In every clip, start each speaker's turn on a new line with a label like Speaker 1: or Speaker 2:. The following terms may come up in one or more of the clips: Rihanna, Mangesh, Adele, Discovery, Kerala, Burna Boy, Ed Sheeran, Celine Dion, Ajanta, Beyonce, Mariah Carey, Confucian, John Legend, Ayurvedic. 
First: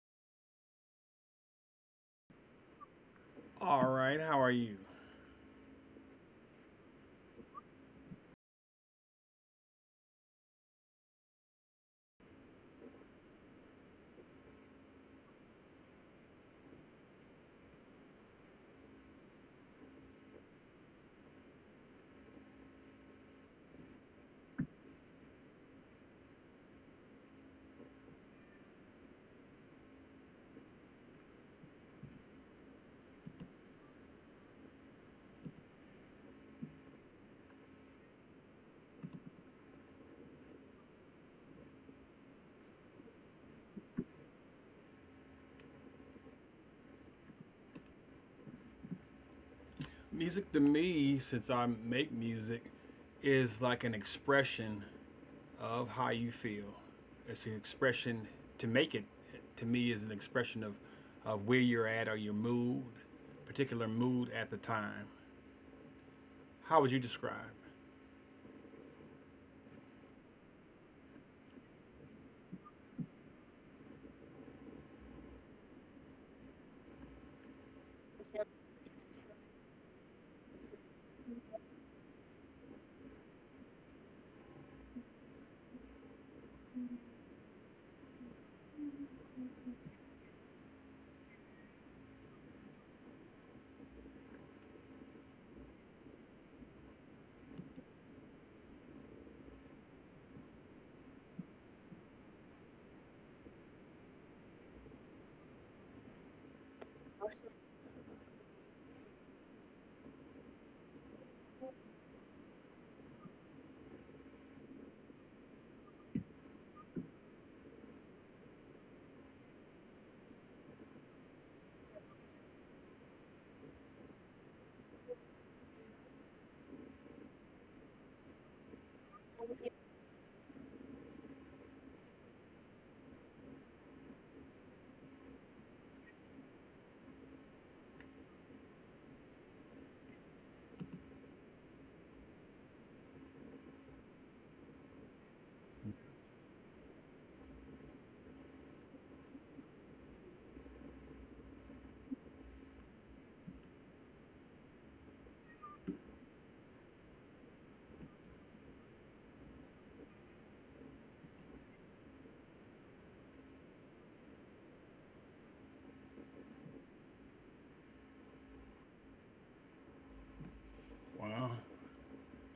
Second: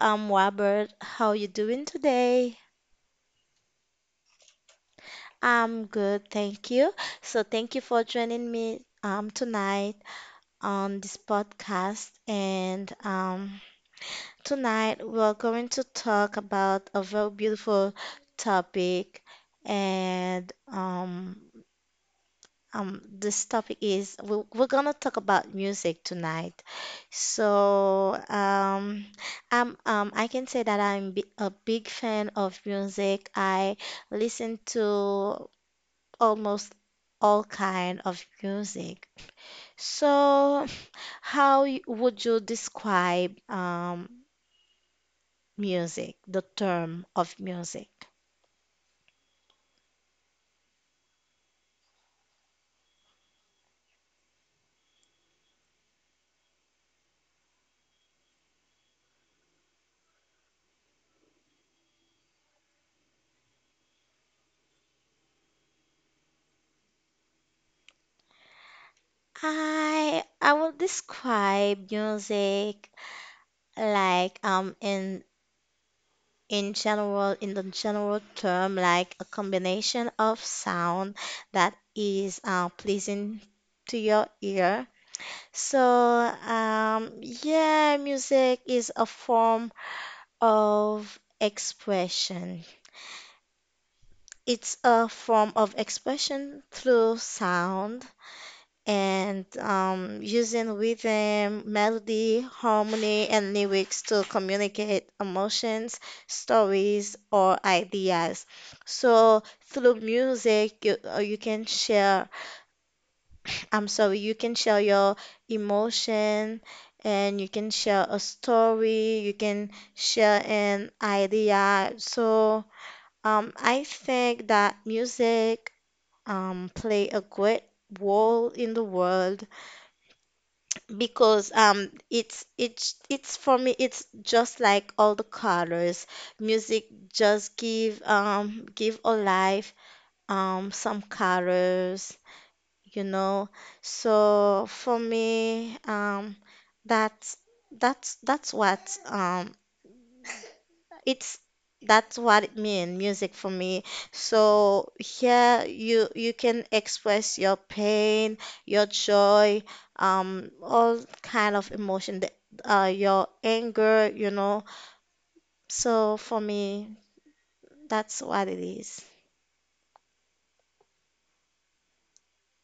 Speaker 1: I'm Robert. How you doing today?
Speaker 2: All right, how are you?
Speaker 1: I'm good, thank you. So thank you for joining me tonight on this podcast. And tonight we're going to talk about a very beautiful topic and this topic is we're gonna talk about music tonight. So, I'm I can say that I'm a big fan of music. I listen to almost all kind of music. So, would you describe music, the term of music?
Speaker 2: Music to me, since I make music, is like an expression of how you feel. It's an expression to make it, to me, is an expression of where you're at or your mood, particular mood at the time. How would you describe?
Speaker 1: I will describe music like in general in the general term like a combination of sound that is pleasing to your ear, so yeah, music is a form of expression. It's a form of expression through sound, and using rhythm, melody, harmony, and lyrics to communicate emotions, stories, or ideas. So through music, you you can share. I'm sorry, you can share your emotion, and you can share a story. You can share an idea. So I think that music play a great role in the world because it's for me, it's just like all the colors. Music just give a life some colors, you know. So for me, that's that's that's what um it's that's what it mean music for me. So yeah, you can express your pain, your joy, all kind of emotion that your anger, you know. So for me, that's what it is.
Speaker 2: Well,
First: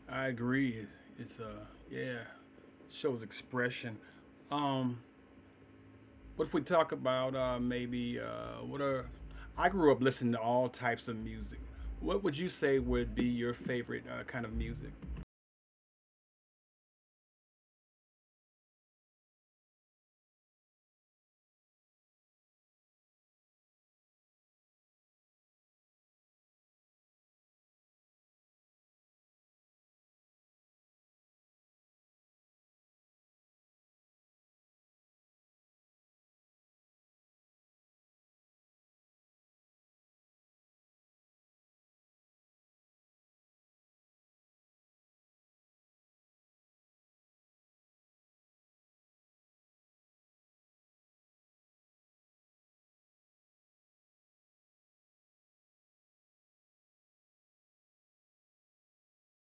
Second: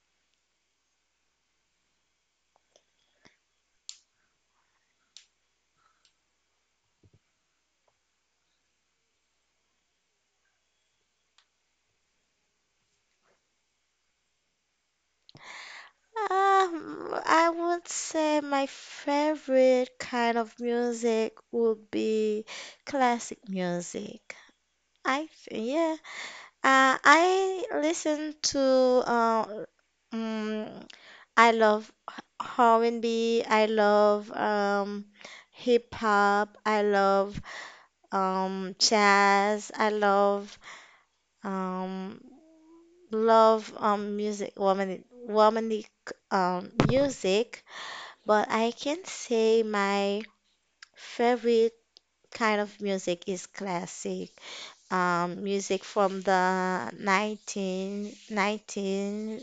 Speaker 2: I agree. It's yeah, shows expression. Um, What if we talk about maybe what are? I grew up listening to all types of music. What would you say would be your favorite kind of music?
Speaker 1: I would say my favorite kind of music would be classic music. I th Yeah, I listen to mm I love R&B. I love hip hop. I love jazz. I love um, music, woman, womanly music. But I can say my favorite kind of music is classic music from the nineteen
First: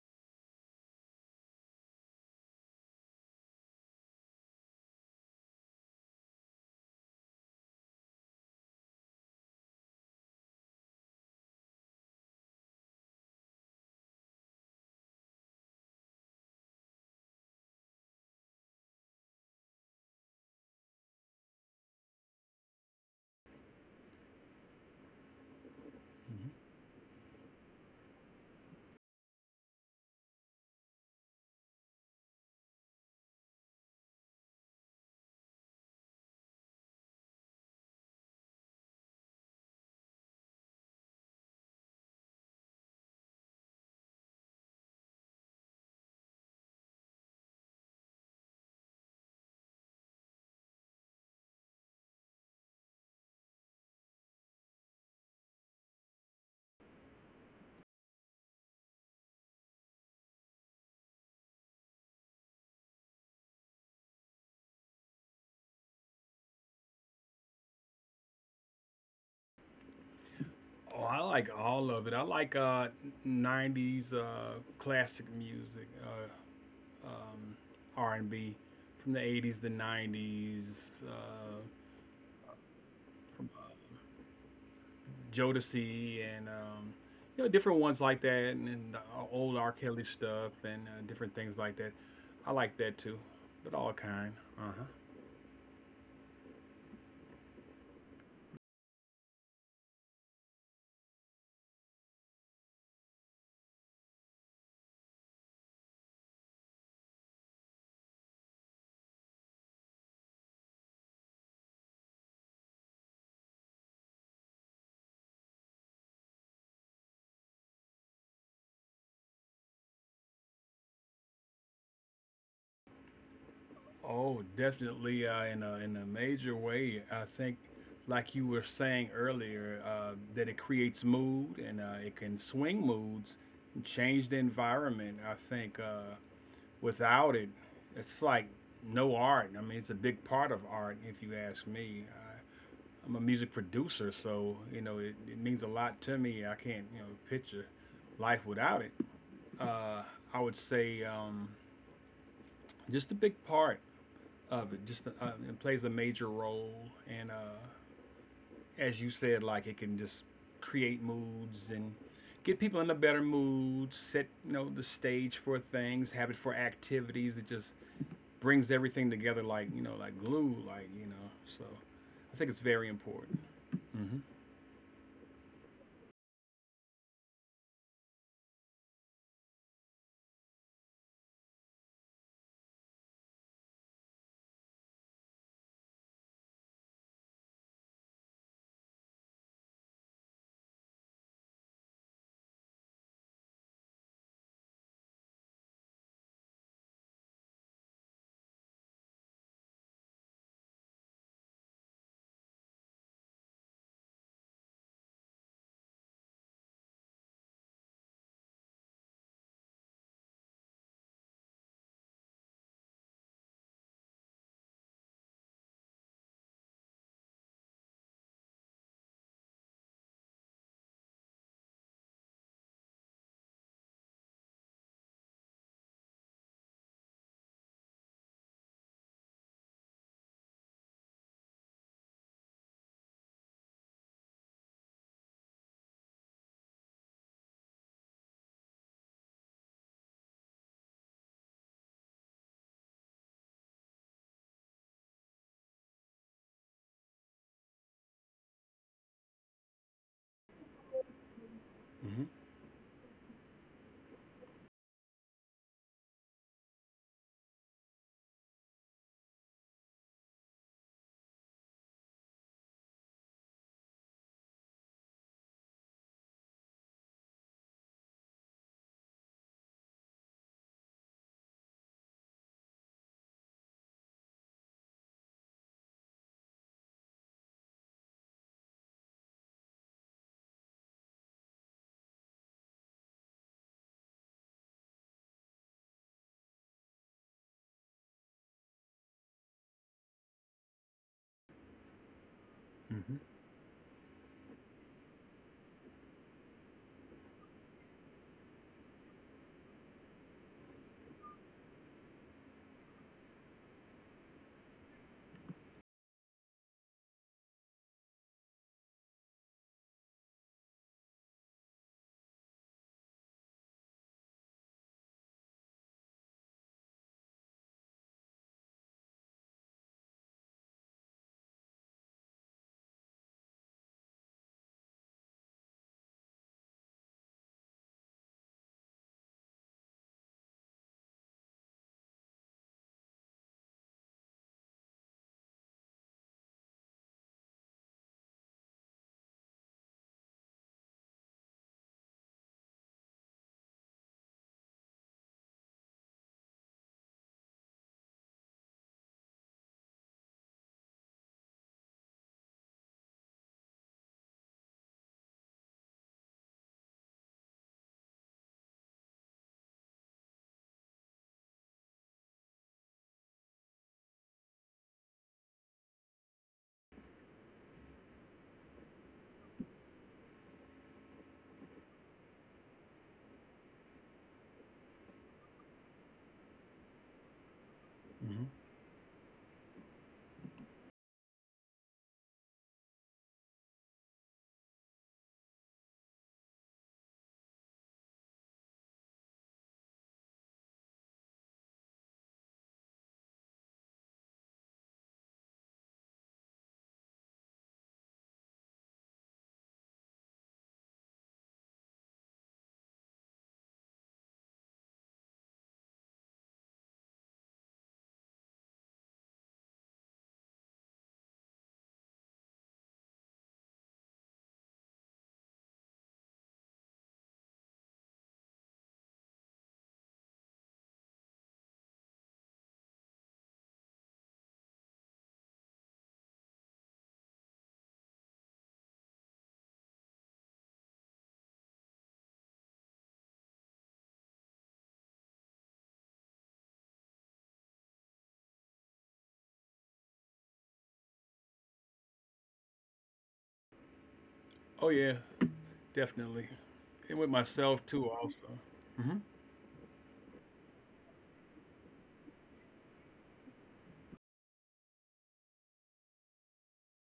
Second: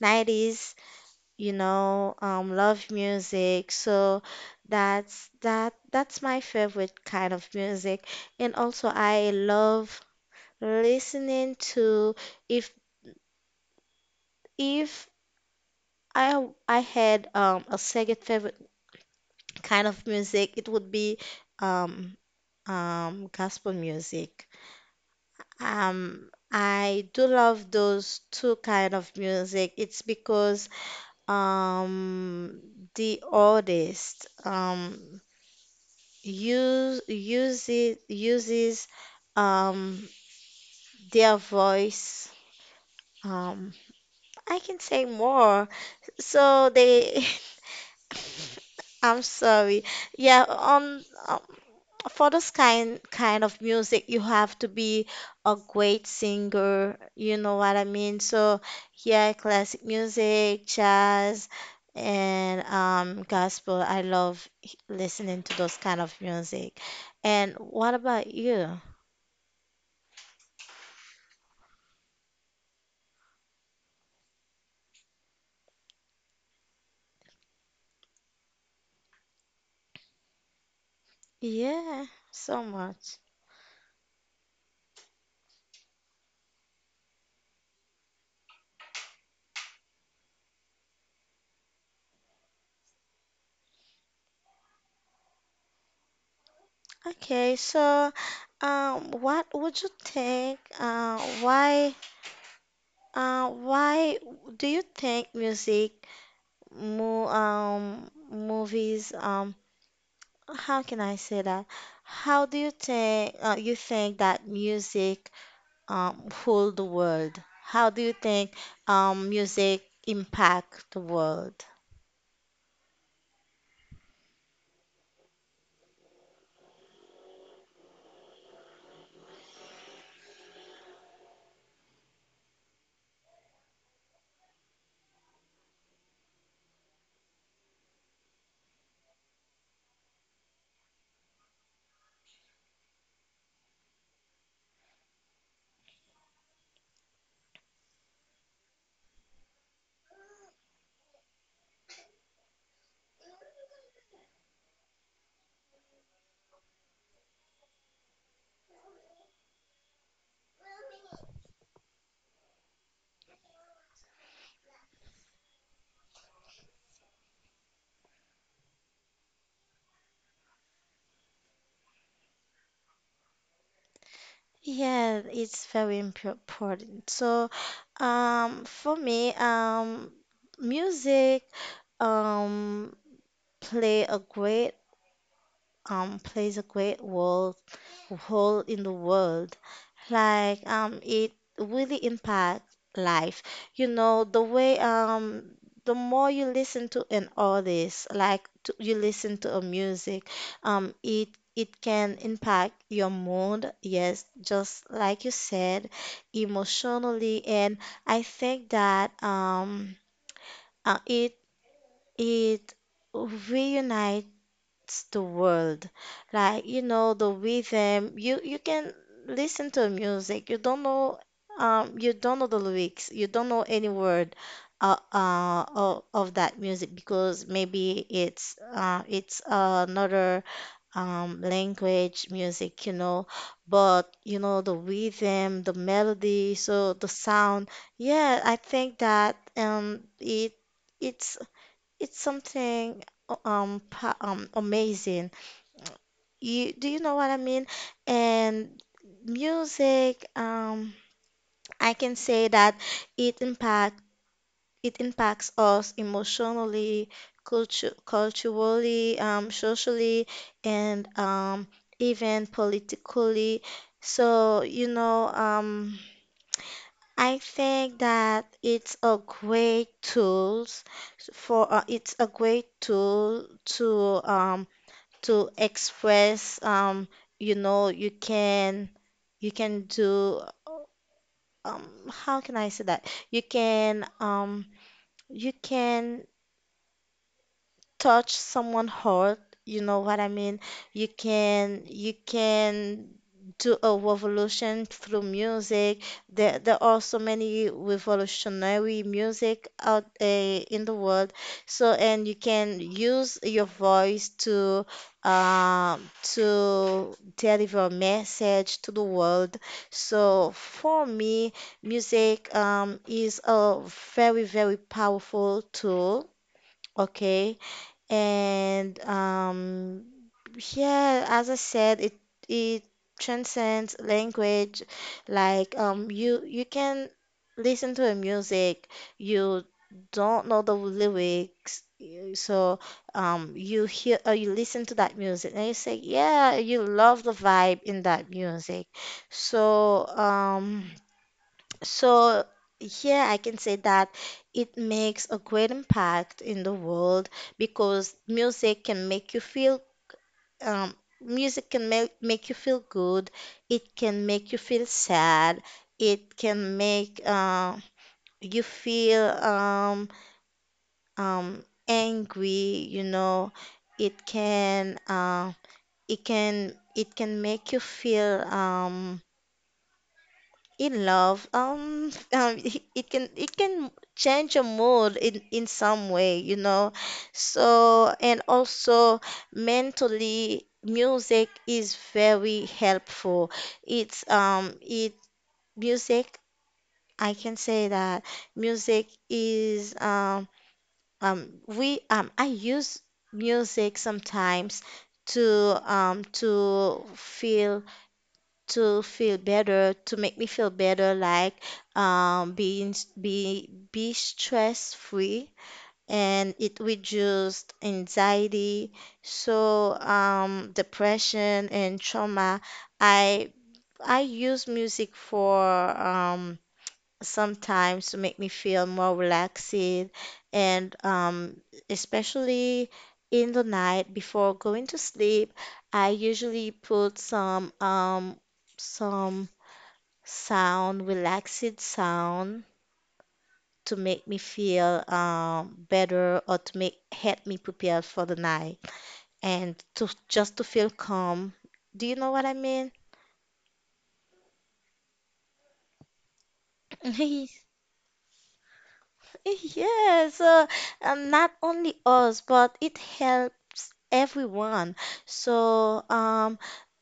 Speaker 1: nineties, you know, love music. So that's my favorite kind of music. And also I love listening to if if I had a second favorite kind of music, it would be um, gospel music. I do love those two kind of music. It's because um the artist uses um their voice. Um, I can say more. So they, I'm sorry. Yeah, on for this kind of music you have to be a great singer, you know what I mean. So yeah, classic music, jazz, and gospel. I love listening to those kind of music. And what about you?
Speaker 2: Oh, I like all of it. I like '90s classic music, R&B from the '80s, the '90s,
Speaker 1: Yeah, so much.
Speaker 2: Jodeci, and you know, different ones like that, and the old R. Kelly stuff, and different things like that. I like that too, but all kind. Uh huh.
Speaker 1: Okay, so what would you think, why do you think music mo movies. How can I say that? How do you think that music hold the world? How do you think music impact the world?
Speaker 2: Oh, definitely. In a major way, I think, like you were saying earlier, that it creates mood and it can swing moods and change the environment. I think without it, it's like no art. I mean, it's a big part of art, if you ask me. I'm a music producer, so you know it means a lot to me. I can't, you know, picture life without it. Uh, I would say just a big part of it. Just it plays a major role, and as you said, like it can just create moods and get people in a better mood, set, you know, the stage for things, have it for activities. It just brings everything together like, you know, like glue, like So I think it's very important. Hmm
Speaker 1: Yeah, it's very important. So, for me, music um play a great plays a great role hole in the world. Like it really impacts life. You know, the way, the more you listen to an artist, like to, you listen to a music, um, it it can impact your mood. Yes, just like you said, emotionally, and I think that uh, it it reunites it's the world. Like, you know, the rhythm, you can listen to music. You don't know the lyrics. You don't know any word of that music because maybe it's another language music, you know, but you know the rhythm, the melody, so the sound. Yeah, I think that it's it's something pa amazing. You do you know what I mean? And music, I can
Speaker 2: hmm
Speaker 1: say that it impact it impacts us emotionally, culturally, socially, and even politically. So, you know, I think that it's a great tools for it's a great tool to um, to express you know, you can do um how can I say that you can touch someone hard, you know what I mean? You can
Speaker 2: hmm
Speaker 1: do a revolution through music. There are so many revolutionary music out in the world. So and you can use your voice um to deliver a message to the world. So for me, music is a very, very powerful tool. Okay, and yeah, as I said, it transcends language. Like you can listen to a music, you don't know the lyrics, so you hear or you listen to that music, and you say, yeah, you love the vibe in that music. So um. So, yeah, I can say that it makes a great impact in the world because music can make you feel, um, music can make, make you feel good. It can make you feel sad. It can make you feel angry, you know. It can it can make you feel in love, it can change your mood in some way, you know. So and
Speaker 2: hmm
Speaker 1: also mentally, music is very helpful. It's it Music, I can say that music is we I use music sometimes to um to feel to feel better, to make me feel better, like being be stress free, and it reduced anxiety, so depression and trauma. I I use music for um, sometimes to make me feel more relaxed, and especially in the night before going to sleep, I usually put some sound, relaxed sound to make me feel better or to make help me prepare for the night and to just to feel calm. Do you know what I mean?
Speaker 2: Oh yeah, definitely. And with myself too, also.
Speaker 1: Yes, and not only us, but it helps everyone. So,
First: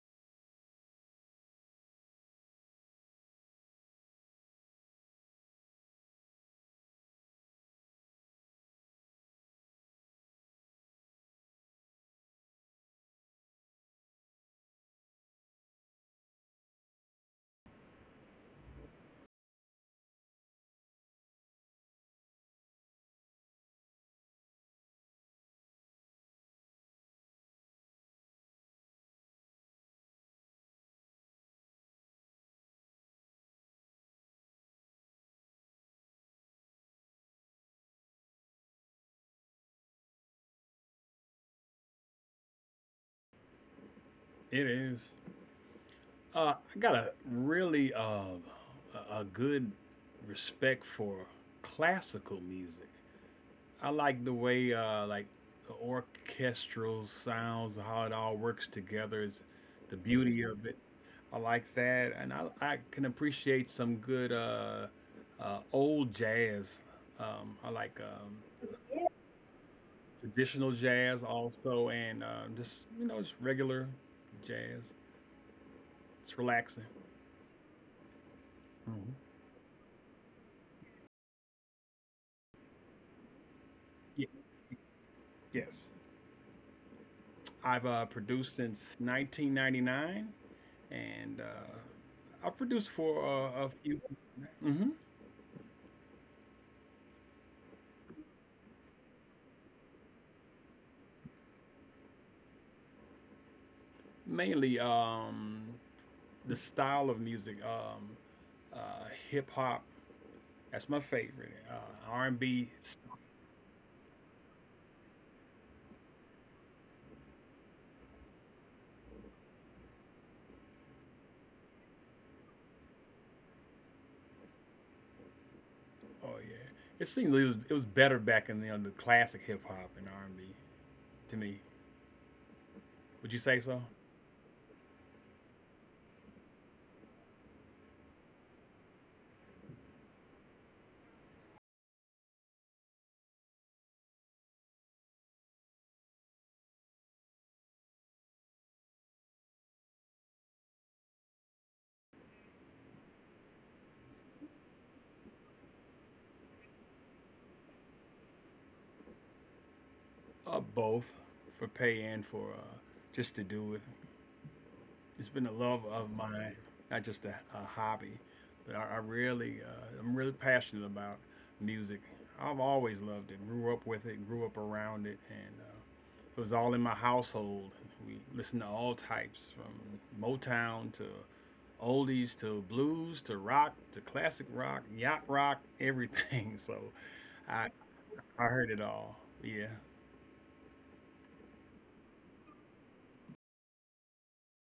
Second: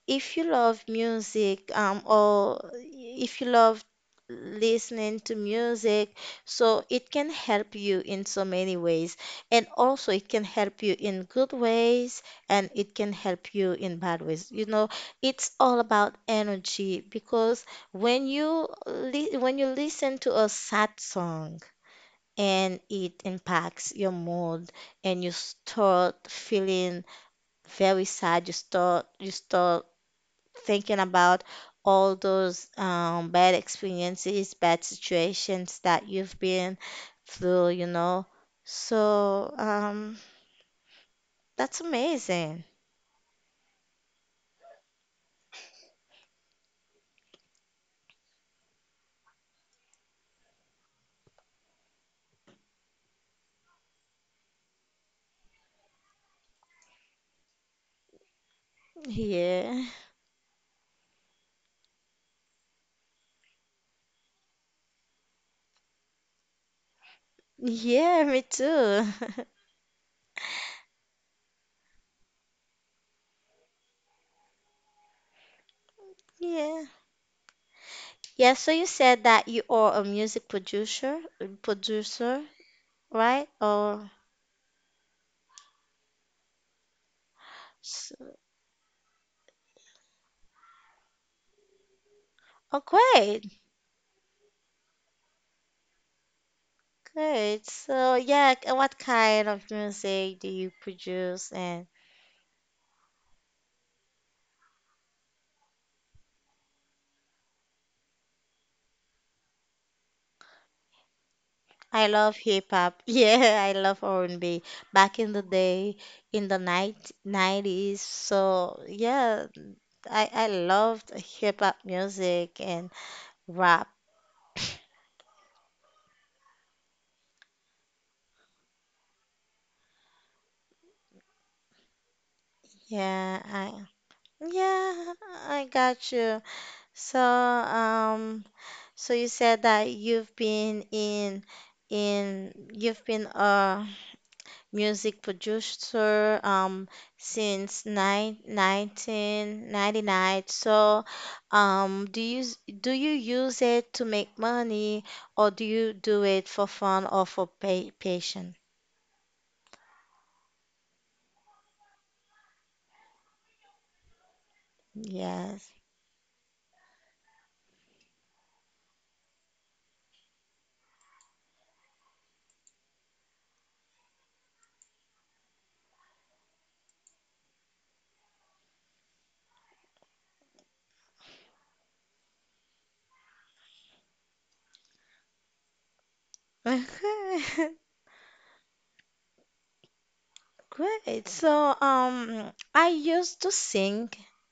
Speaker 1: if you love music, or if you love listening to music, so it can help you in so many ways, and also it can help you in good ways and it can help you in bad ways, you know. It's all about energy because when you when you listen to a sad song and it impacts your mood and you start feeling very sad, you start thinking about all those bad experiences, bad situations that you've been through, you know. So, that's amazing.
Speaker 2: It is. I got a really a good respect for classical music. I like the way like the orchestral sounds, how it all works together, is the
Speaker 1: Yeah.
Speaker 2: beauty of it. I like that, and I can appreciate some good old jazz. I like
Speaker 1: Yeah, me too.
Speaker 2: traditional jazz also, and just, you know, just regular jazz. It's relaxing.
Speaker 1: Yeah. Yeah, so you
Speaker 2: Mhm.
Speaker 1: said that you are a music producer, right? Or
Speaker 2: Yeah. Yes. I've
Speaker 1: s-
Speaker 2: produced since 1999, and I've
Speaker 1: oh,
Speaker 2: produced for
Speaker 1: great.
Speaker 2: a few, hmm
Speaker 1: Great. So, yeah, k- what kind of music do you produce? And
Speaker 2: mainly the style of music, hip hop. That's my favorite.
Speaker 1: I
Speaker 2: R and
Speaker 1: love
Speaker 2: B.
Speaker 1: hip hop. Yeah, I love R&B. Back in the day, in the night 90s. So, yeah, I loved hip hop music and rap.
Speaker 2: Oh yeah, it seems it was better back in the classic hip hop and R and B to me. Would you
Speaker 1: Yeah,
Speaker 2: say so?
Speaker 1: yeah, I got you. So, so you said that you've been in you've been music producer since 1999. So, do you do you use it to make money or do you do it for fun or for pay, passion?
Speaker 2: Both for pay and for just to do it. It's been a
Speaker 1: Yes.
Speaker 2: love of mine, not just a hobby, but I really, I'm really passionate about music. I've always loved it. Grew up with it. Grew up around it, and it was all in my household. We listened to all types, from Motown to oldies to blues to rock to classic rock, yacht rock, everything. So, I
Speaker 1: Okay.
Speaker 2: I heard it all. Yeah.
Speaker 1: Great. So, I used to sing,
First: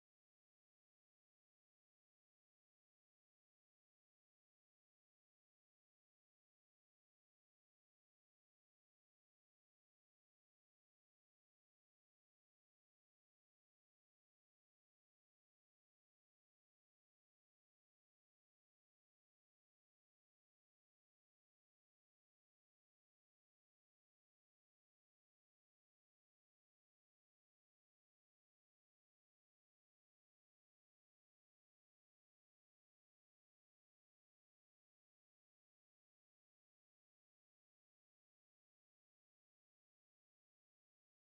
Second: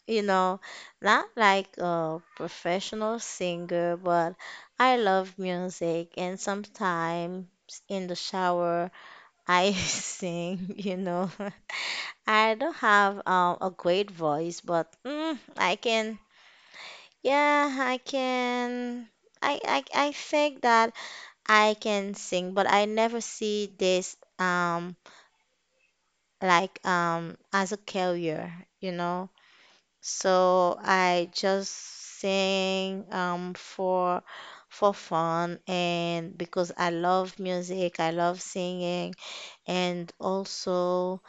Speaker 1: you know, not like a professional singer, but I love music and sometimes in the shower. I sing, you know. I don't have a great voice, but mm, I can. Yeah, I can. I think that I can sing, but I never see this as a career, you know. So I just sing for fun, and because I love music, I love singing. And also,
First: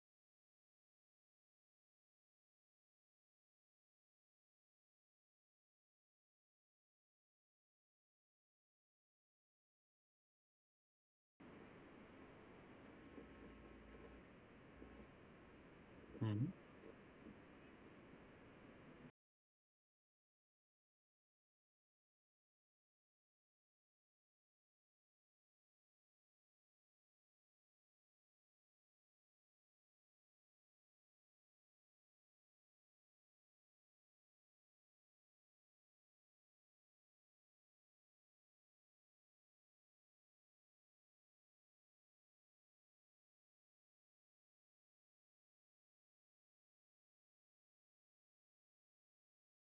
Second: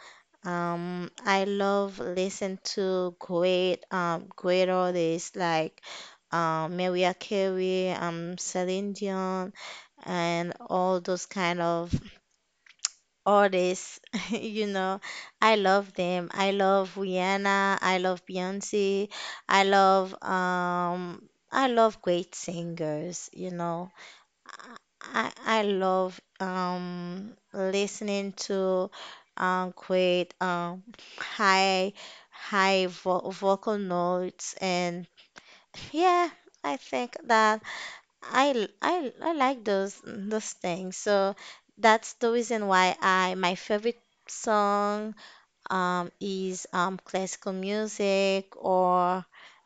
Speaker 1: I love listen to great great artists like Mariah Carey, Celine Dion, and all those kind of artists. You know, I love them.
Speaker 2: hmm
Speaker 1: I love Rihanna. I love Beyonce. I love great singers. You know. I love listening to great high high vo vocal notes. And yeah, I think that I like those things. So that's the reason why I my favorite song is classical music or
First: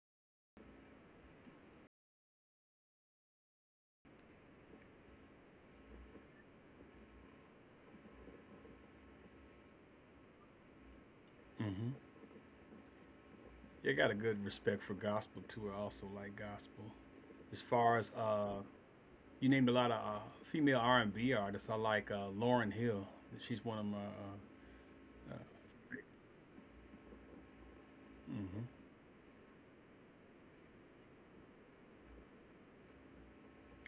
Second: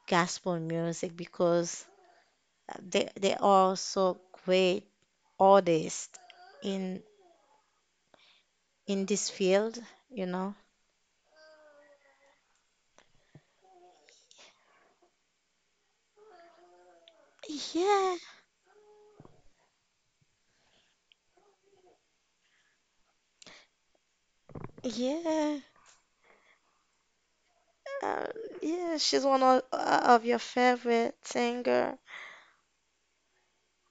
Speaker 1: gospel music because they are so great oldest in in this field, you know.
Speaker 2: hmm I got a good respect for gospel too. I also like gospel. As far as
Speaker 1: Yeah,
Speaker 2: you named a lot of female R and B artists. I like Lauren Hill. She's one of my. Uh,
Speaker 1: yeah, uh,
Speaker 2: mhm.
Speaker 1: yeah. She's one of your favorite singer.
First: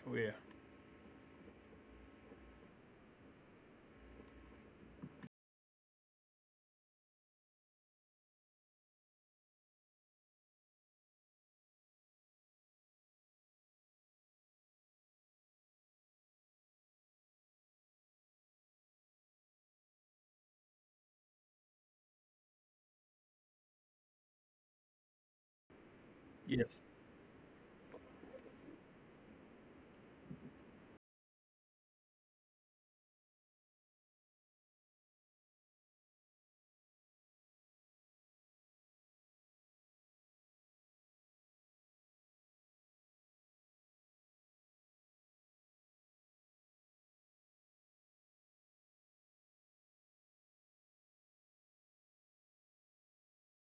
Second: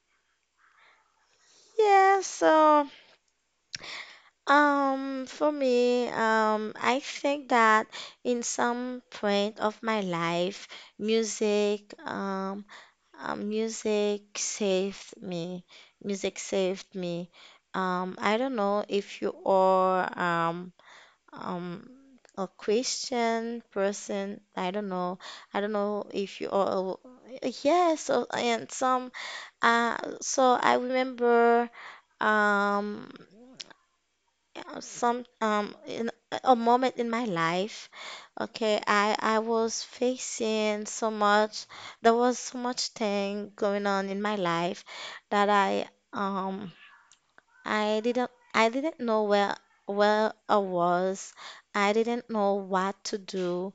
Speaker 2: Oh yeah.
Speaker 1: Yeah. So, for me, I think that in some point of my life, music, music saved me. Music saved me. I don't know if you all um a Christian person. I don't know. I don't know if you
Speaker 2: Yes.
Speaker 1: or yes, so and some so I remember um some in a moment in my life. Okay, I was facing so much. There was so much thing going on in my life that um I didn't know where I was. I didn't know what to do.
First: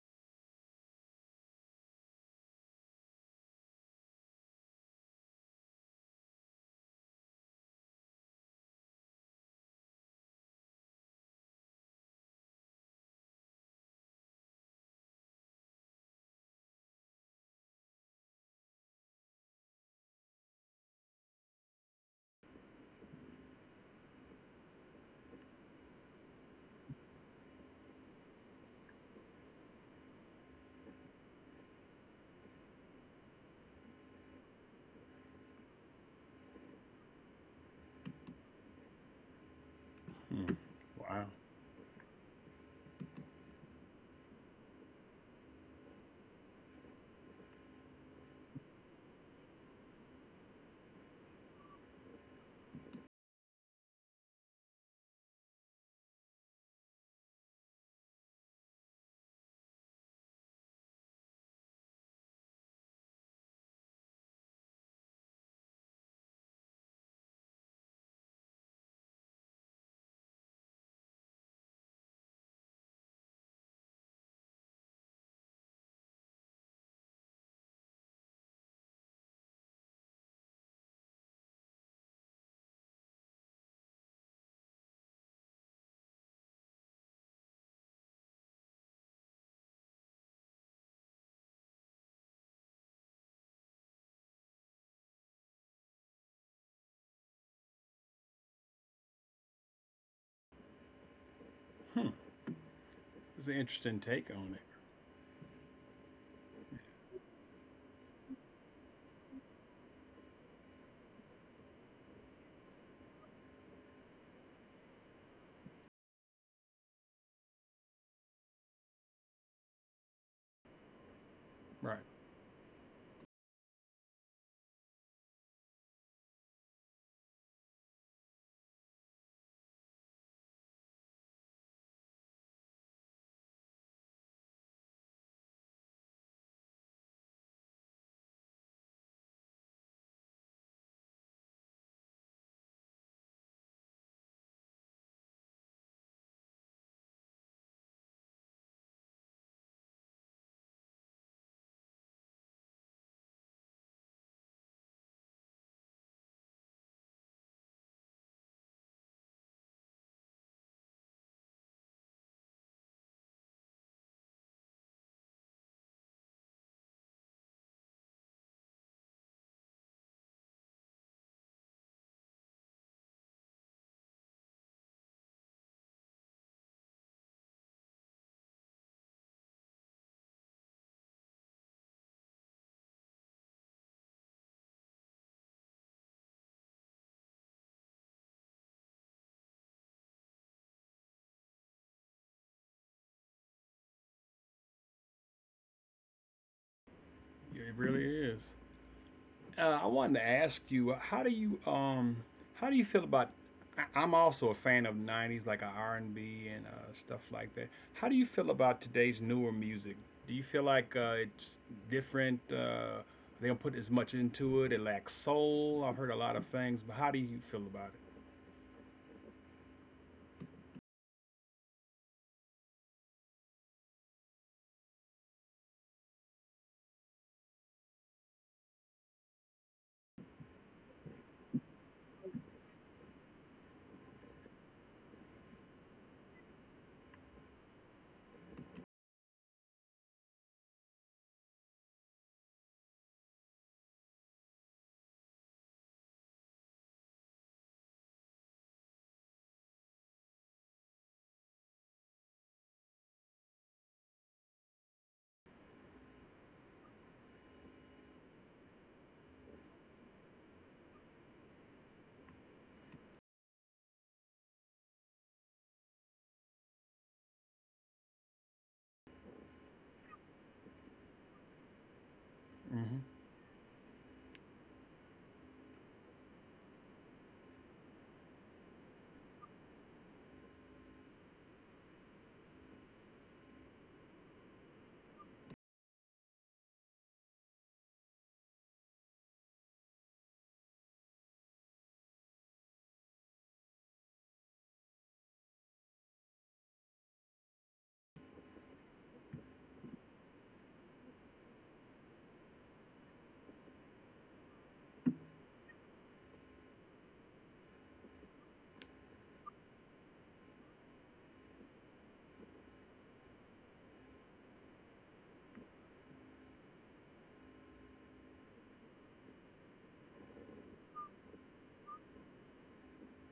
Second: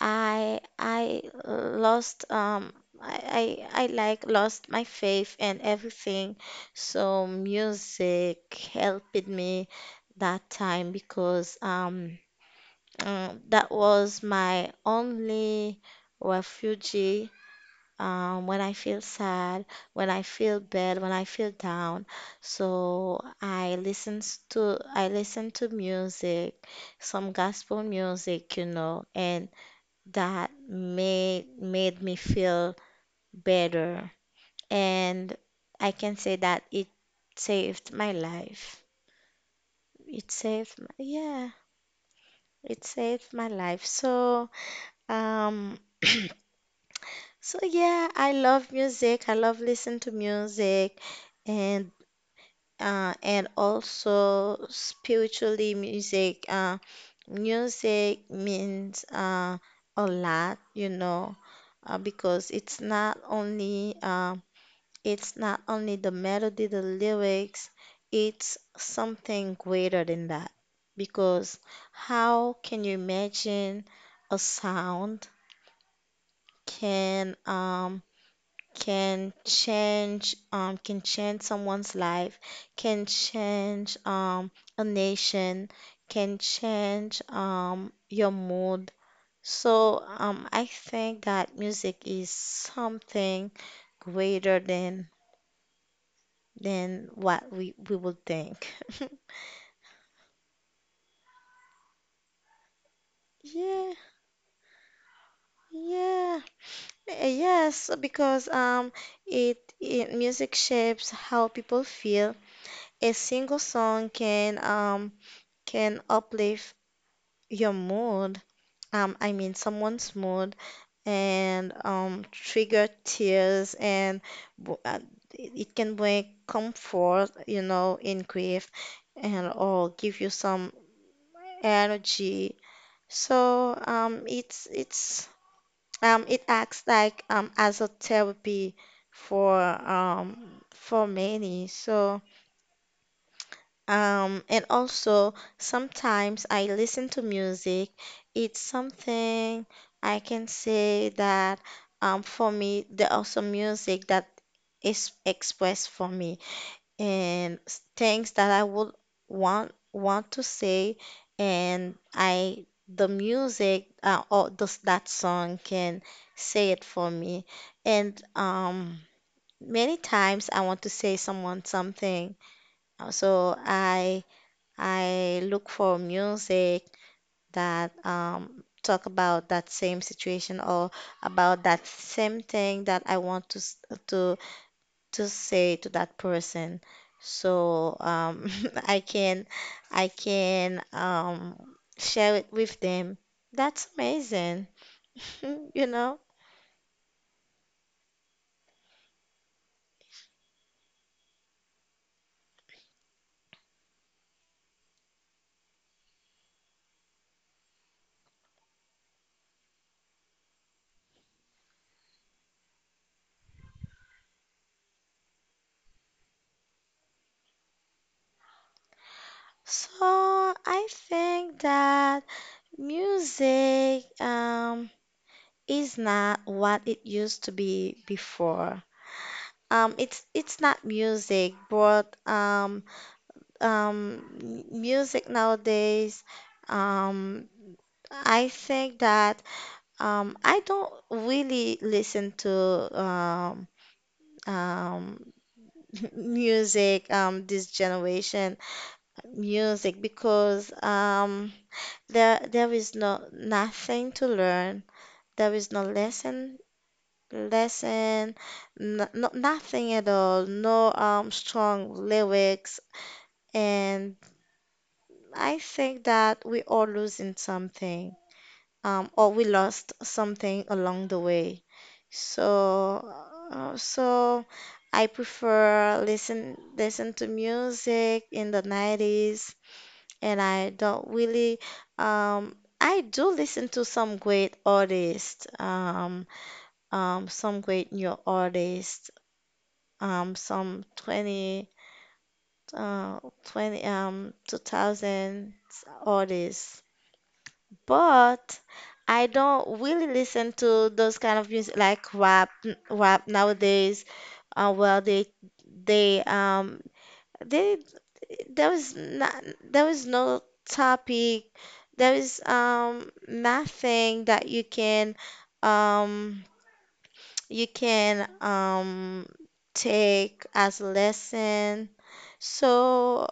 Speaker 1: I lost I like lost my faith and everything. So music helped me that time because that was my only refuge when I feel sad, when I feel bad, when I feel down. So I listen to music, some gospel music, you know, and that made me feel better. And I can say that it saved my life. It
Speaker 2: Mm.
Speaker 1: saved my,
Speaker 2: Wow.
Speaker 1: yeah, it saved my life. So, um, so yeah, I love music. I love listen to music. And and also spiritually music. Music means a lot, you know, because it's not only the melody, the lyrics, it's something greater than that. Because how can you imagine a sound can can change someone's life, can change a nation, can change your mood. So I think that music is something greater than what we would think.
Speaker 2: It's an
Speaker 1: Yeah,
Speaker 2: interesting take on it.
Speaker 1: yeah, yes, because it, it music shapes how people feel. A single song can uplift your mood, I mean someone's mood, and
Speaker 2: Right.
Speaker 1: trigger tears, and w- uh, it can bring comfort, you know, in grief, and or give you some energy. So it acts as a therapy for um, for many. So. And also sometimes I listen to music. It's something I can say that, for me, there are some music that is expressed for me and things that I would want to say, and I the music or this that song can say it for me. And many times I want to say someone something, uh, so I. I look for music that, talk about that same situation or about that same thing that I want to say to that person. So I can I can, share it with them. That's amazing, you know.
Speaker 2: Yeah, it really is. I wanted to ask you, how do you how do you feel about? I'm also a fan of '90s, like R and B and stuff like that. How do you feel about today's newer music? Do you feel like it's different? They don't put as much into it. It lacks soul. I've heard a lot of things, but how do you feel about it?
Speaker 1: So I think that music, is not what it used to be before. It's not music, but m- music nowadays. Um, I think that I don't really listen to, um, music this generation music because, there is nothing to learn. There is no lesson, no, nothing at all. No strong lyrics. And I think that we all losing something, or we lost something along the way. So,
Speaker 2: Hmm
Speaker 1: so I prefer listen to music in the 90s, and I don't really I do listen to some great artists, some great new artists, some 20, uh, 20, 2000 artists. But I don't really listen to those kind of music like rap, rap nowadays. Well, they, um, they, there was not, there was no topic, there is nothing that um, you can take as a lesson. So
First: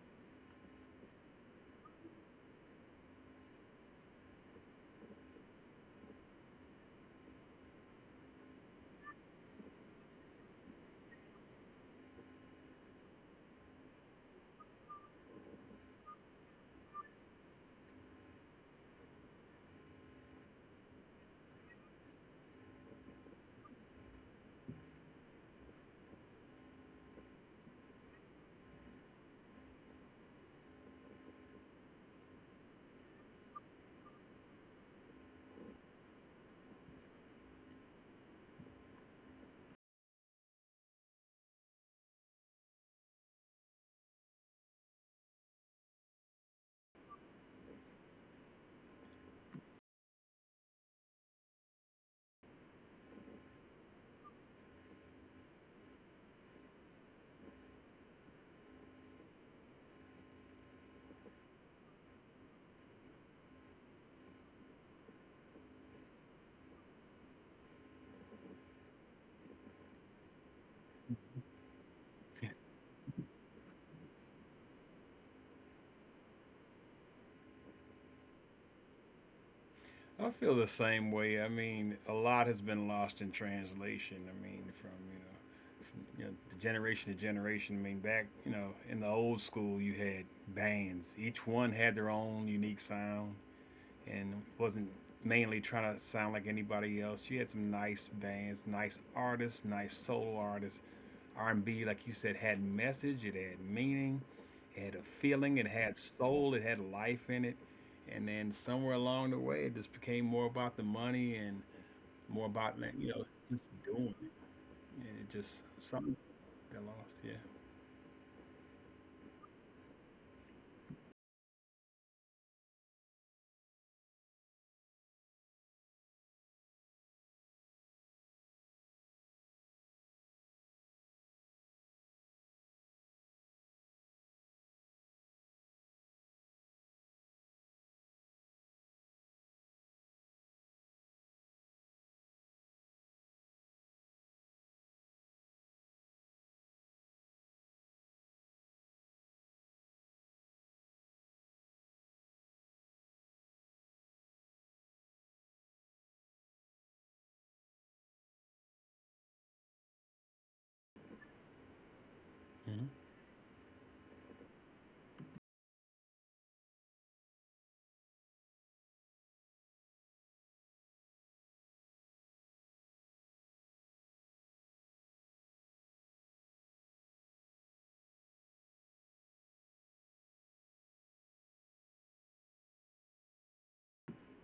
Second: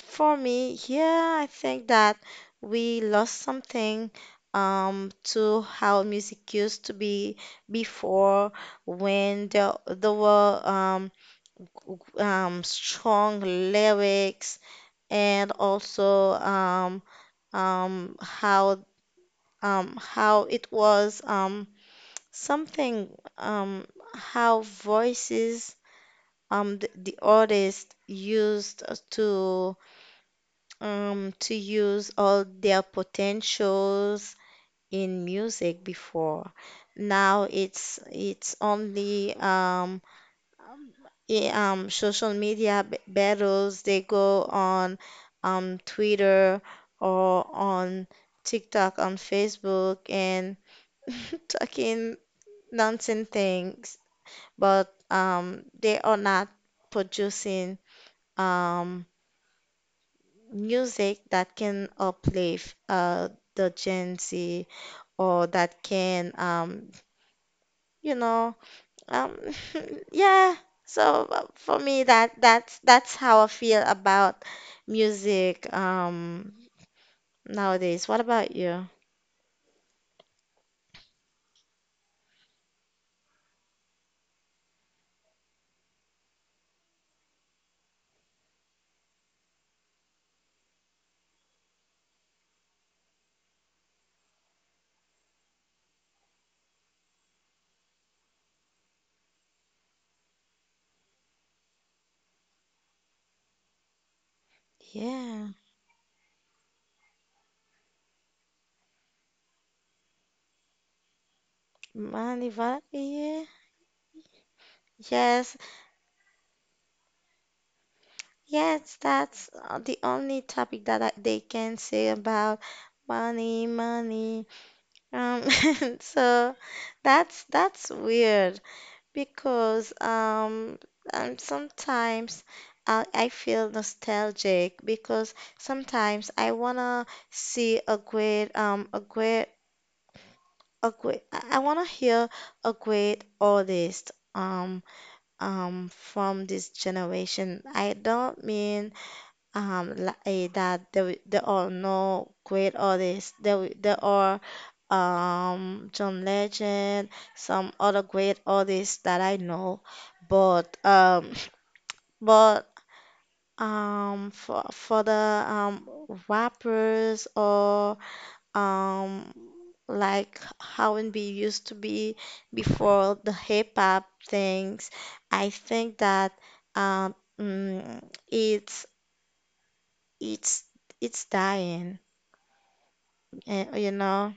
Speaker 1: for me, yeah, I think that we lost something to how music used to be before when there were strong lyrics and also um how how it was something um how voices the artist used to, to use all their potentials in music before. Now it's only, social media battles. They go on, Twitter or on TikTok, on Facebook, and talking nonsense things. But they are not producing, um, music that can uplift the Gen Z or that can you know um yeah so for me that's how I feel about music nowadays. What about you?
Speaker 2: I feel the same way. I mean, a lot has been lost in translation. I mean, from, you know, from, you know, the generation to generation. I mean, back, you know, in the old school, you had bands. Each one had their own unique sound, and wasn't mainly trying to sound like anybody else. You had some nice bands, nice artists, nice solo artists, R&B, like you said, had message, it had meaning, it had a
Speaker 1: Yeah
Speaker 2: feeling, it had soul, it had life in it. And then somewhere along the way, it just became more about the money and more
Speaker 1: Mandy
Speaker 2: about, like, you know,
Speaker 1: Yeah
Speaker 2: just doing it. And it just
Speaker 1: yes
Speaker 2: something got lost. Yeah.
Speaker 1: yes that's the only topic that they can say about money money um so that's weird because and sometimes I feel nostalgic because sometimes I wanna see a great a great a great I wanna hear a great artist from this generation. I don't mean that there are no great artists. There are John Legend, some other great artists that I know, but but
Speaker 2: hmm
Speaker 1: for the rappers or um like how and be used to be before the hip hop things, I think that um. mm, it's it's it's dying, eh, you know.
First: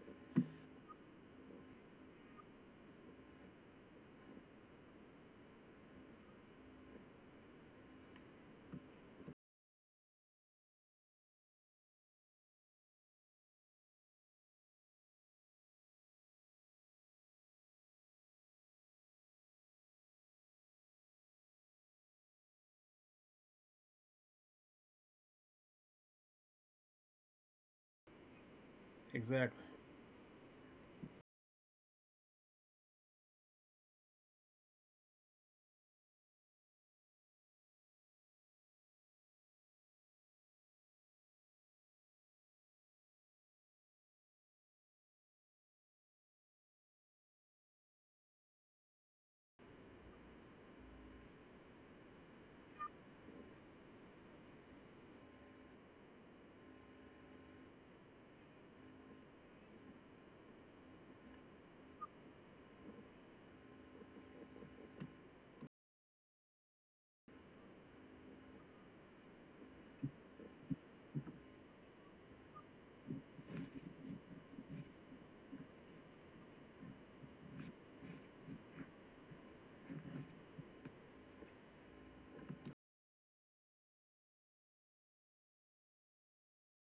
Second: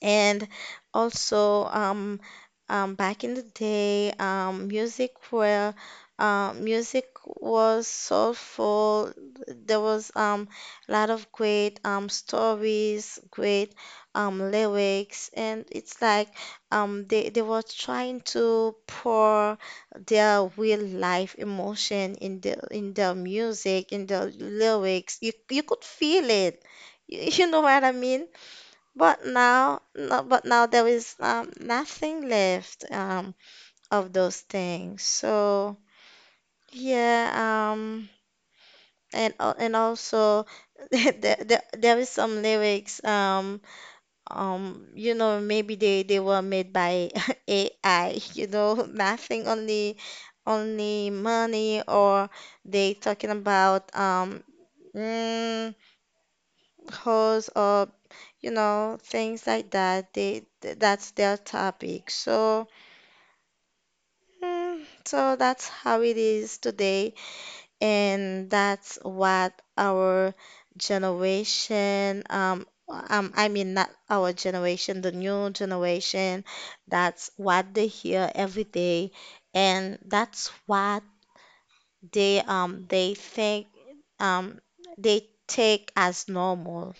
Speaker 1: And also, back in the day, music was soulful. There was a lot of great stories, great lyrics, and it's like they were trying to pour their real life emotion in their music, in the lyrics. You could feel it. You, you know what I mean? But
Speaker 2: Exactly.
Speaker 1: now, no, but now there is nothing left of those things. So yeah, and also there, there there is some lyrics. You know, maybe they were made by AI. You know, nothing only only money or they talking about mm, hosts or you know things like that that's their topic so mm, so that's how it is today and that's what our generation I mean, not our generation, the new generation. That's what they hear every day, and that's what they think um they take as normal.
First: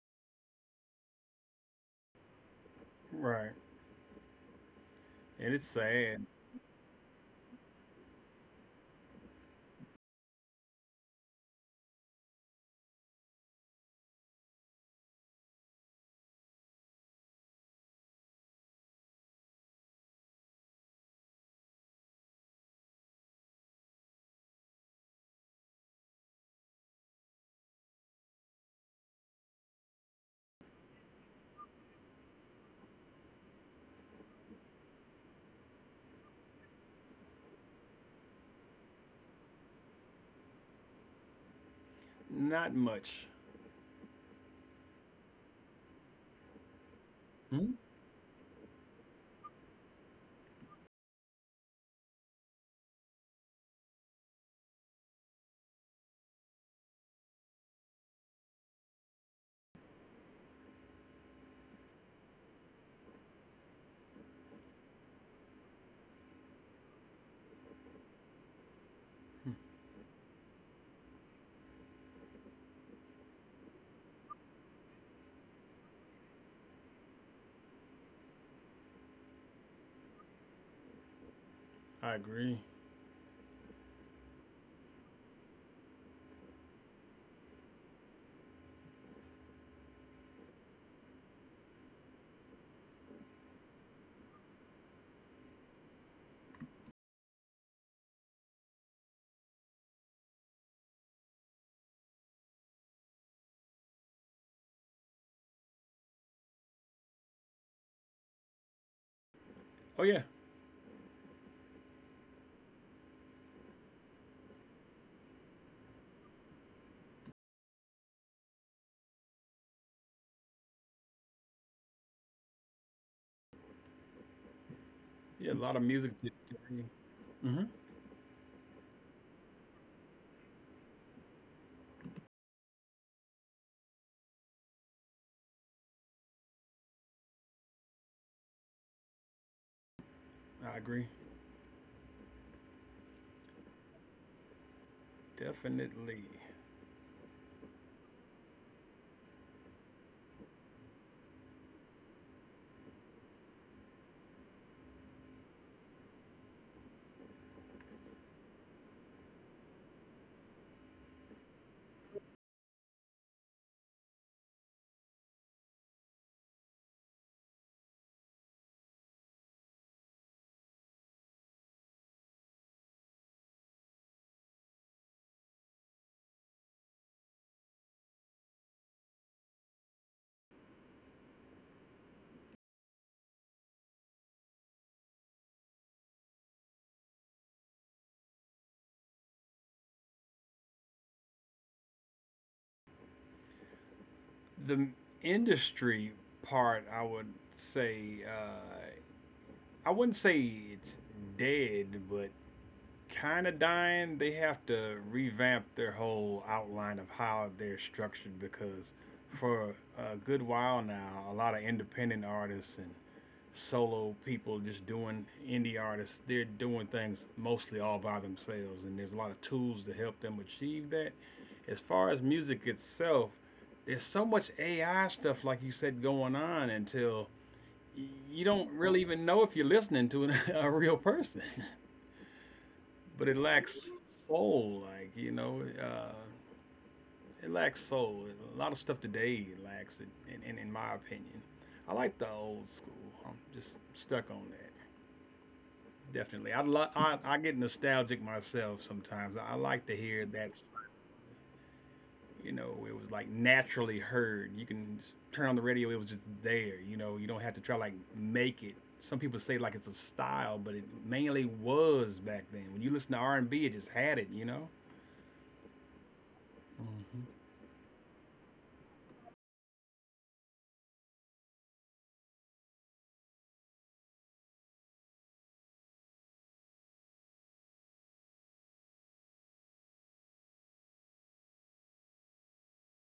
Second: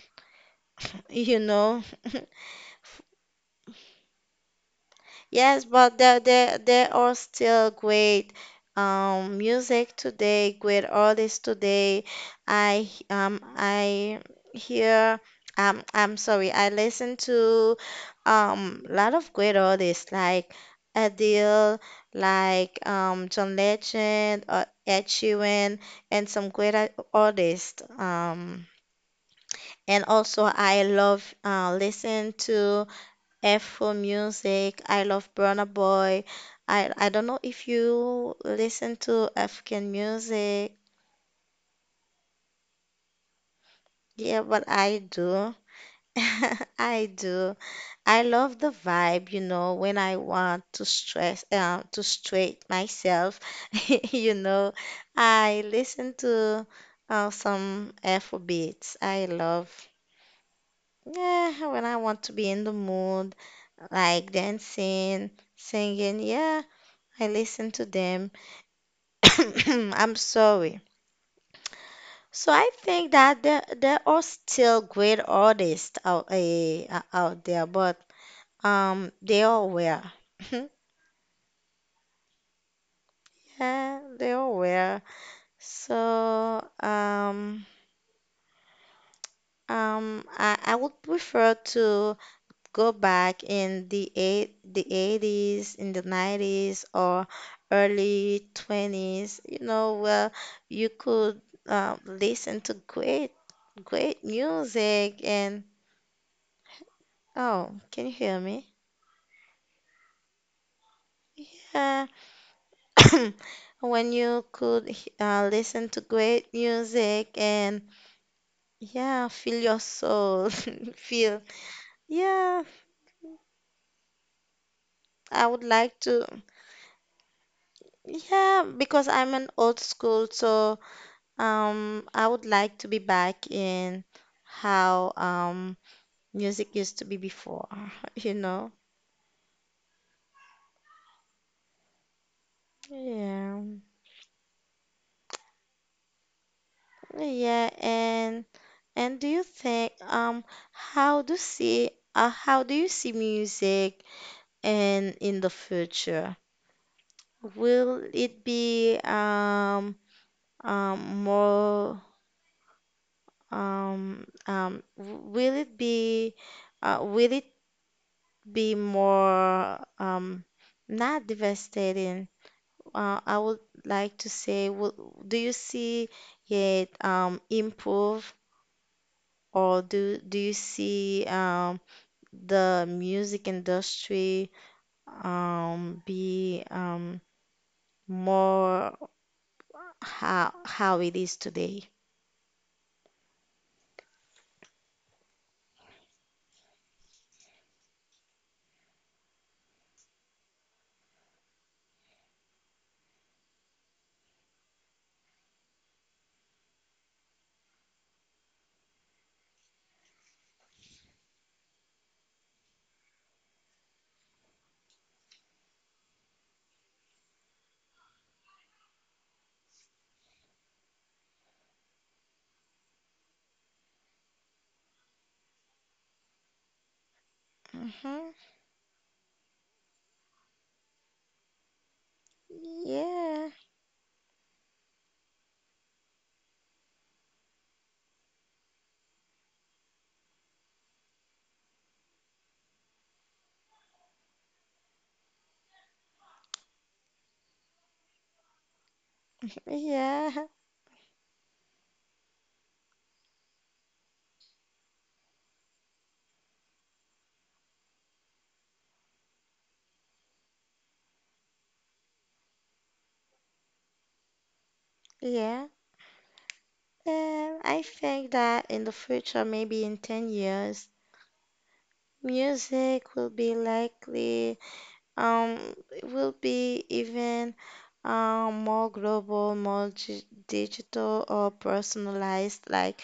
Speaker 1: You know,
Speaker 2: Right. And it's
Speaker 1: yes, but
Speaker 2: sad.
Speaker 1: there are still great music today, great artists today. I hear I'm sorry, I listen to a lot of great artists like Adele, like John Legend, or Ed Sheeran, and some great artists. And also I love listen to. F for music. I love Burna Boy. I don't know if you listen to African music.
Speaker 2: Not much.
Speaker 1: Yeah, but I do. I do.
Speaker 2: Hmm
Speaker 1: I love the vibe, you know, when I want to stress, to straight myself, you know, I listen to some Afro beats. I love, yeah, when I want to be in the mood, like dancing, singing, yeah, I listen to them. I'm sorry. So I think that there are still great artists out out there, but they all were.
Speaker 2: I agree.
Speaker 1: Yeah, they all were. So I would prefer to go back in the 80s, in the 90s or early 20s, you know, where you could listen to great great music and, oh, can you hear me?
Speaker 2: Oh yeah,
Speaker 1: Yeah. When you could listen to great music and yeah, feel your soul. Feel, yeah, I
Speaker 2: yeah. A
Speaker 1: would
Speaker 2: lot of
Speaker 1: like
Speaker 2: music
Speaker 1: to,
Speaker 2: t- today. Hmm
Speaker 1: yeah, because I'm an old school, so I would like to be back in how music used to be before, you know?
Speaker 2: I agree.
Speaker 1: Yeah.
Speaker 2: Definitely.
Speaker 1: Yeah, and do you think how do see how do you see music and in the future? Will it be more um um w- will it be will it be more not devastating? I would like to say will, do you see it improve or do you see the music industry be more how it is today.
Speaker 2: The industry part, I would say, I wouldn't say it's dead, but kind of dying. They have to revamp their whole outline of how they're structured because for a good while now, a lot of independent artists and solo people just doing indie artists, they're doing things mostly all by themselves, and there's a lot of tools to help them achieve that. As far as music itself, there's so much AI stuff, like you said, going on until
Speaker 1: Hmm,
Speaker 2: you don't really even know if you're listening to an, a real person. But it
Speaker 1: yeah,
Speaker 2: lacks soul, like, you know, it lacks soul. A lot of stuff today lacks it, in my opinion. I like the old school. I'm just stuck on that. Definitely, I get nostalgic myself sometimes. I like to hear
Speaker 1: yeah,
Speaker 2: that, you know, it was like naturally heard. You can turn on the radio, it was just there. You know, you don't have to try like make it. Some people say like it's a style, but it mainly was back then. When you listen to R and B, it just had it. You know.
Speaker 1: yeah.
Speaker 2: Hmm
Speaker 1: I think that in the future, maybe in 10 years, music will be likely, um, it will be even more global, more digital or personalized, like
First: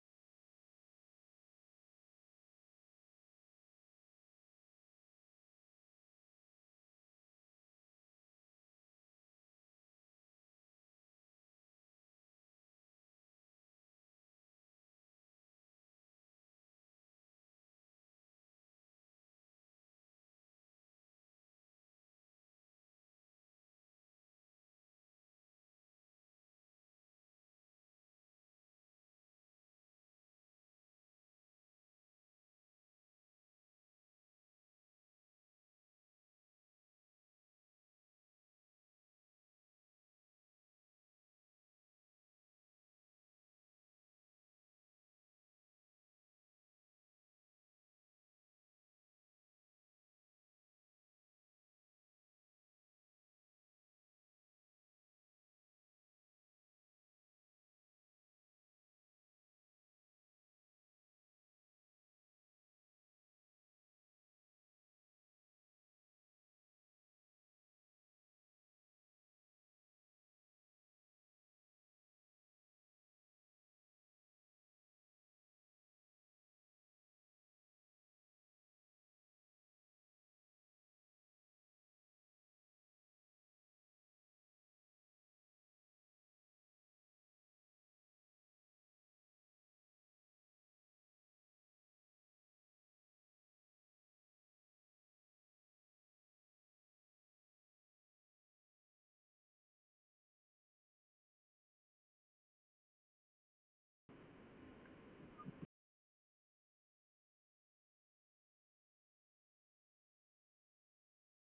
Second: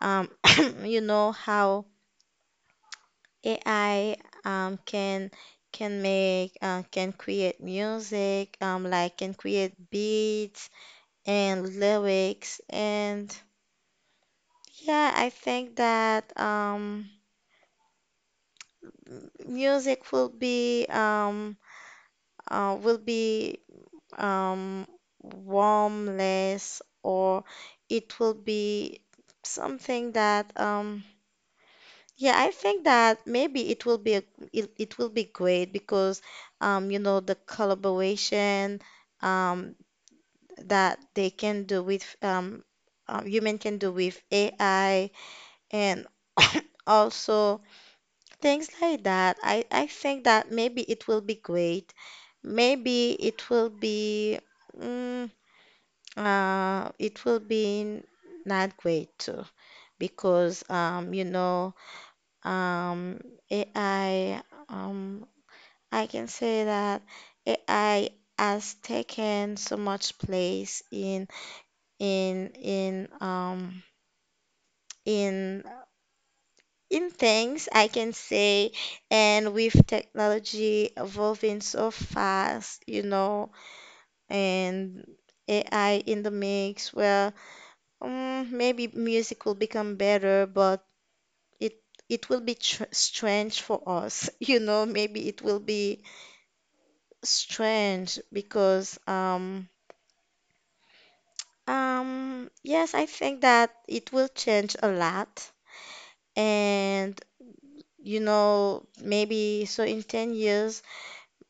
Speaker 1: um, you know how AI um, can can make can create music, like can create beats and lyrics, and yeah, I think that music will be um, warmless or it will be something that yeah, I think that maybe it will be great because you know the collaboration um that they can do with human can do with AI and also things like that. I think that maybe it will be great. Maybe it will be mm, it will be not great too because you know um, AI, um, I can say that AI has taken so much place in in in um in in things I can say, and with technology evolving so fast, you know, and AI in the mix, well, maybe music will become better, but it it will be tr strange for us, you know, maybe it will be strange because yes, I think that it will change a lot and you know maybe so in 10 years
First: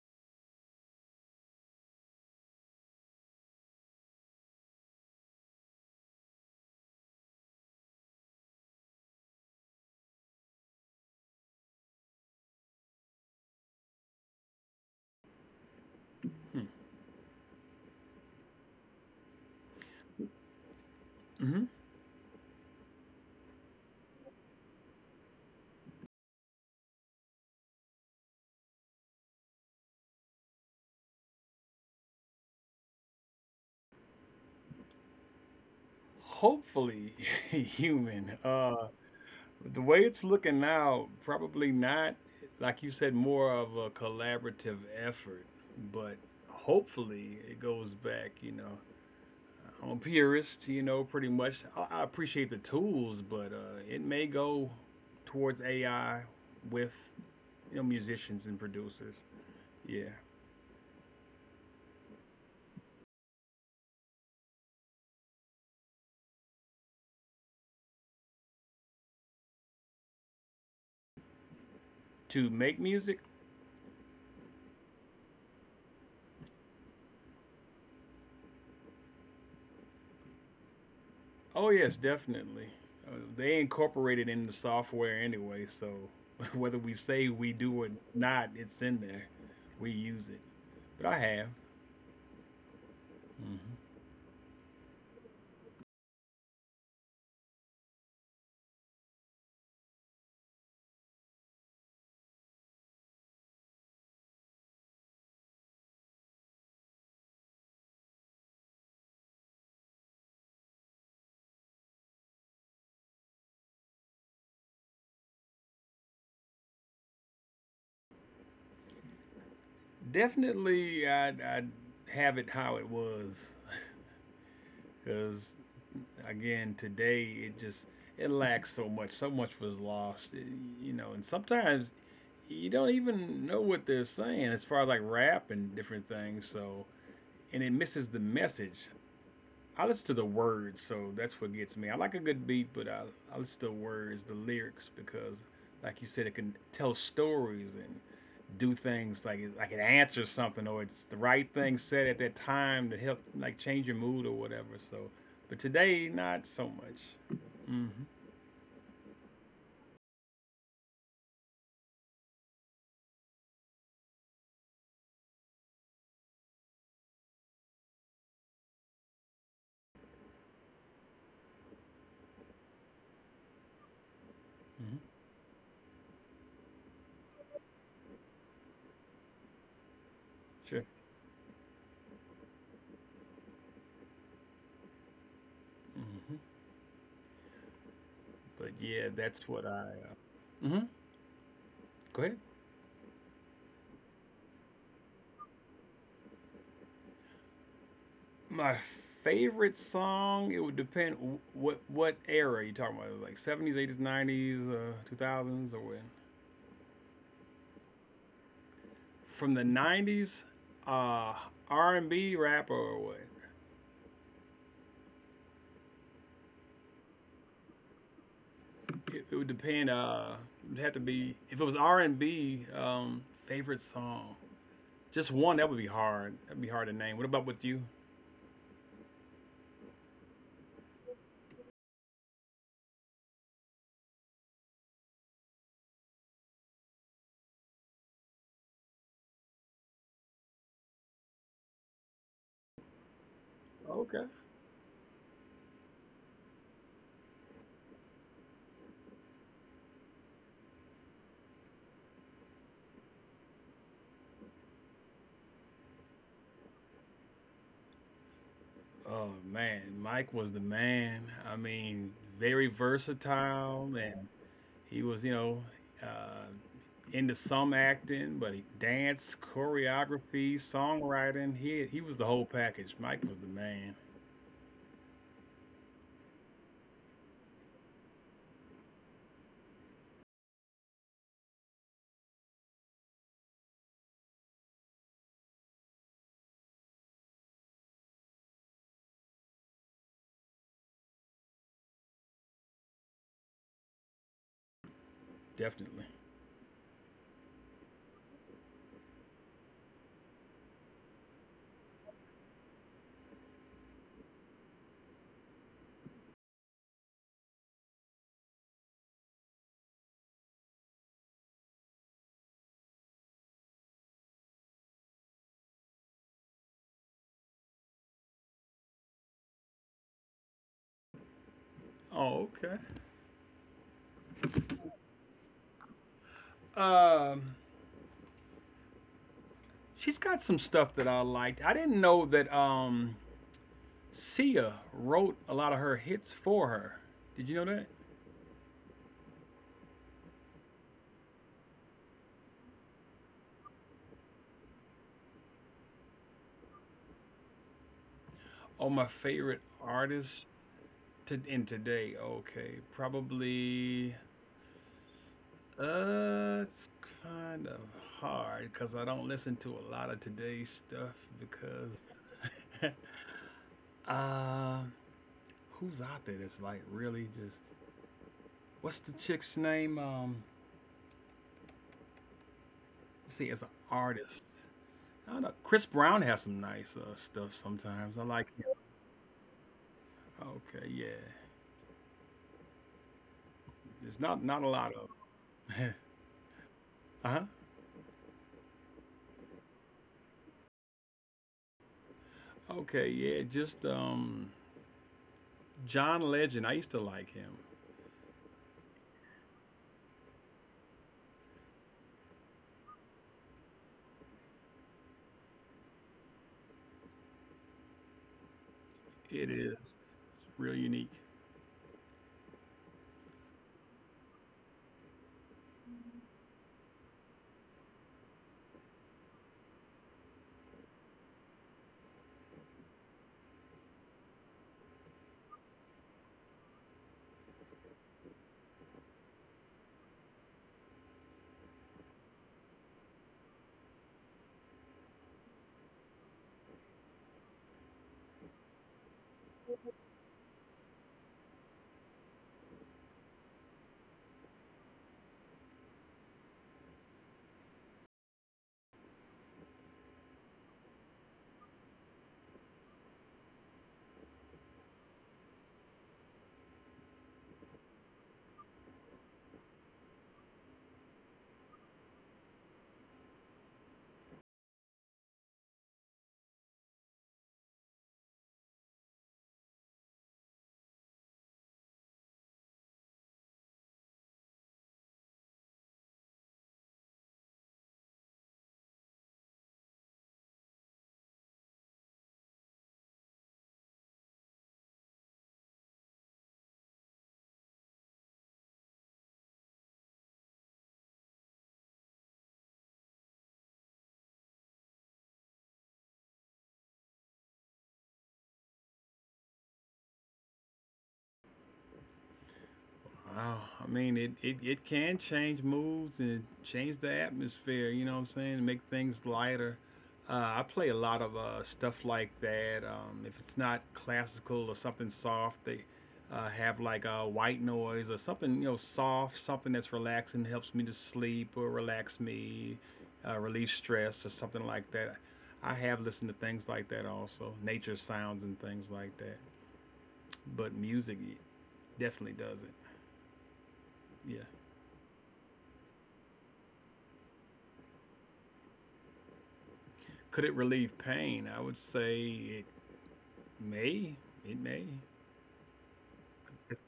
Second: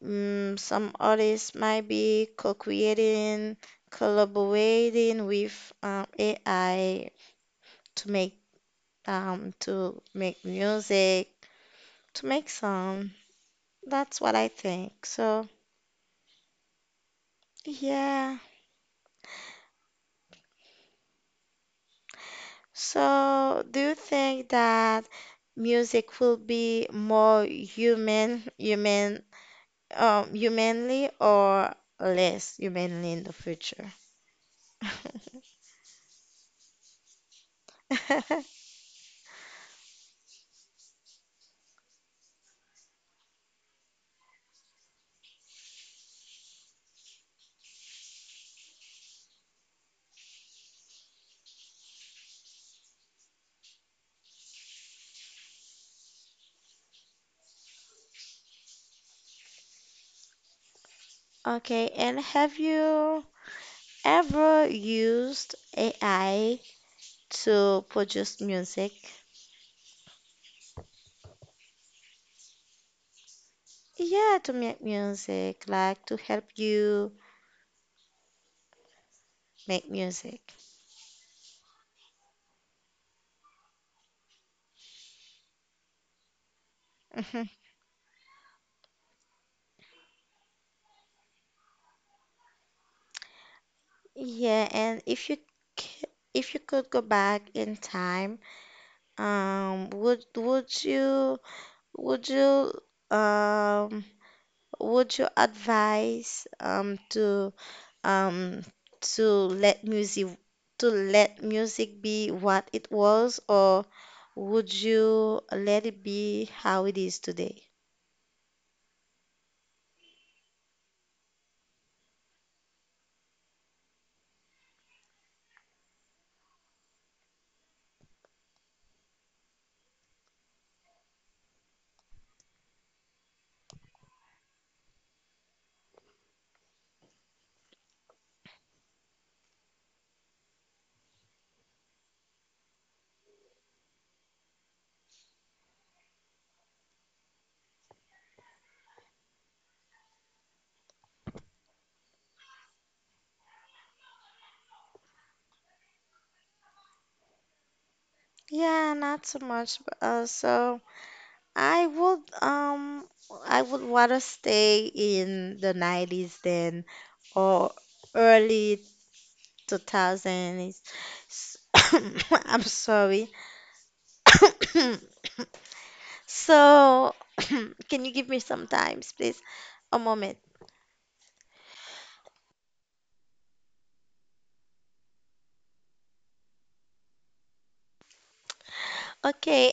Speaker 1: mm, some artists might be co-creating, collaborating with AI to make to make music, to make song. That's what I think. So, yeah.
Speaker 2: hmm
Speaker 1: So, do you think that music will be more human, humanly or less humanly in the future?
Speaker 2: Hopefully, human. The way it's looking now, probably not. Like you said, more of a collaborative effort, but hopefully it goes back. You know, I'm a purist, you know, pretty much. I appreciate the tools, but it may go towards AI with, you know, musicians and producers. Yeah,
Speaker 1: Okay, and have you ever used AI to produce music?
Speaker 2: to make music.
Speaker 1: Yeah, to make music, like to help you make music.
Speaker 2: Oh yes, definitely. They incorporate it in the software anyway, so whether we say
Speaker 1: Mhm.
Speaker 2: we do or not, it's in there. We use it. But I have
Speaker 1: Yeah, and c- if you could go back in time, um, would you would you um would you advise um to let music be what it was, or would you let it be how it is today?
Speaker 2: definitely. I have it how it was, because again today it just it lacks so much, so much was lost. You know, and sometimes you don't even know what they're saying as far as like rap and different things, so and it misses the message. I listen to the words, so that's what gets me. I like a good beat, but I listen to the words, the lyrics, because, like you said, it can tell stories and do things like it answers something or it's the right thing said at that time to help like change your mood or whatever. So, but today not so much. Hmm
Speaker 1: Yeah, not so much. But, uh, so I would um I would want to stay in the 90s then or early 2000 is I'm sorry.
Speaker 2: hmm
Speaker 1: So, can you give me some times, please? A moment.
Speaker 2: Sure. hmm But yeah,
Speaker 1: Okay,
Speaker 2: that's what I. Hmm go ahead. My favorite song, it would depend what era you talking about. Like 70s, 80s, 90s, 2000s, or when? From the 90s, uh, R&B rap, or what? It would depend. It would have to be if it was R&B. Favorite song, just one that would be hard. That'd be hard to name. What about with you? Okay. Oh man, Mike was the man. I mean, very versatile. And he was, you know, uh, into some acting, but he dance, choreography, songwriting. He was the whole package. Mike was the man, definitely. Oh, okay. Um, she's got some stuff that I liked. I didn't know that Sia wrote a lot of her hits for her. Did you know that? Oh, my favorite artist to in today. Okay, probably it's kind of hard because I don't listen to a lot of today's stuff because, uh, who's out there that's like really just what's the chick's name? Let's see, it's an artist. I don't know. Chris Brown has some nice stuff sometimes. I like him. Okay, yeah. There's not a lot of. Uh huh. Okay, yeah. Just John Legend. I used to like him. It is real unique. Wow. I mean, it can change moods and change the atmosphere, you know what I'm saying? Make things lighter. Uh, I play a lot of stuff like that. If it's not classical or something soft, they have like white noise or something, you know, soft, something that's relaxing, helps me to sleep or relax me, relieve stress or something like that. I have listened to things like that also, nature sounds and things like that. But music definitely does it. Yeah. Could it relieve pain? I would say it may. It may. That's,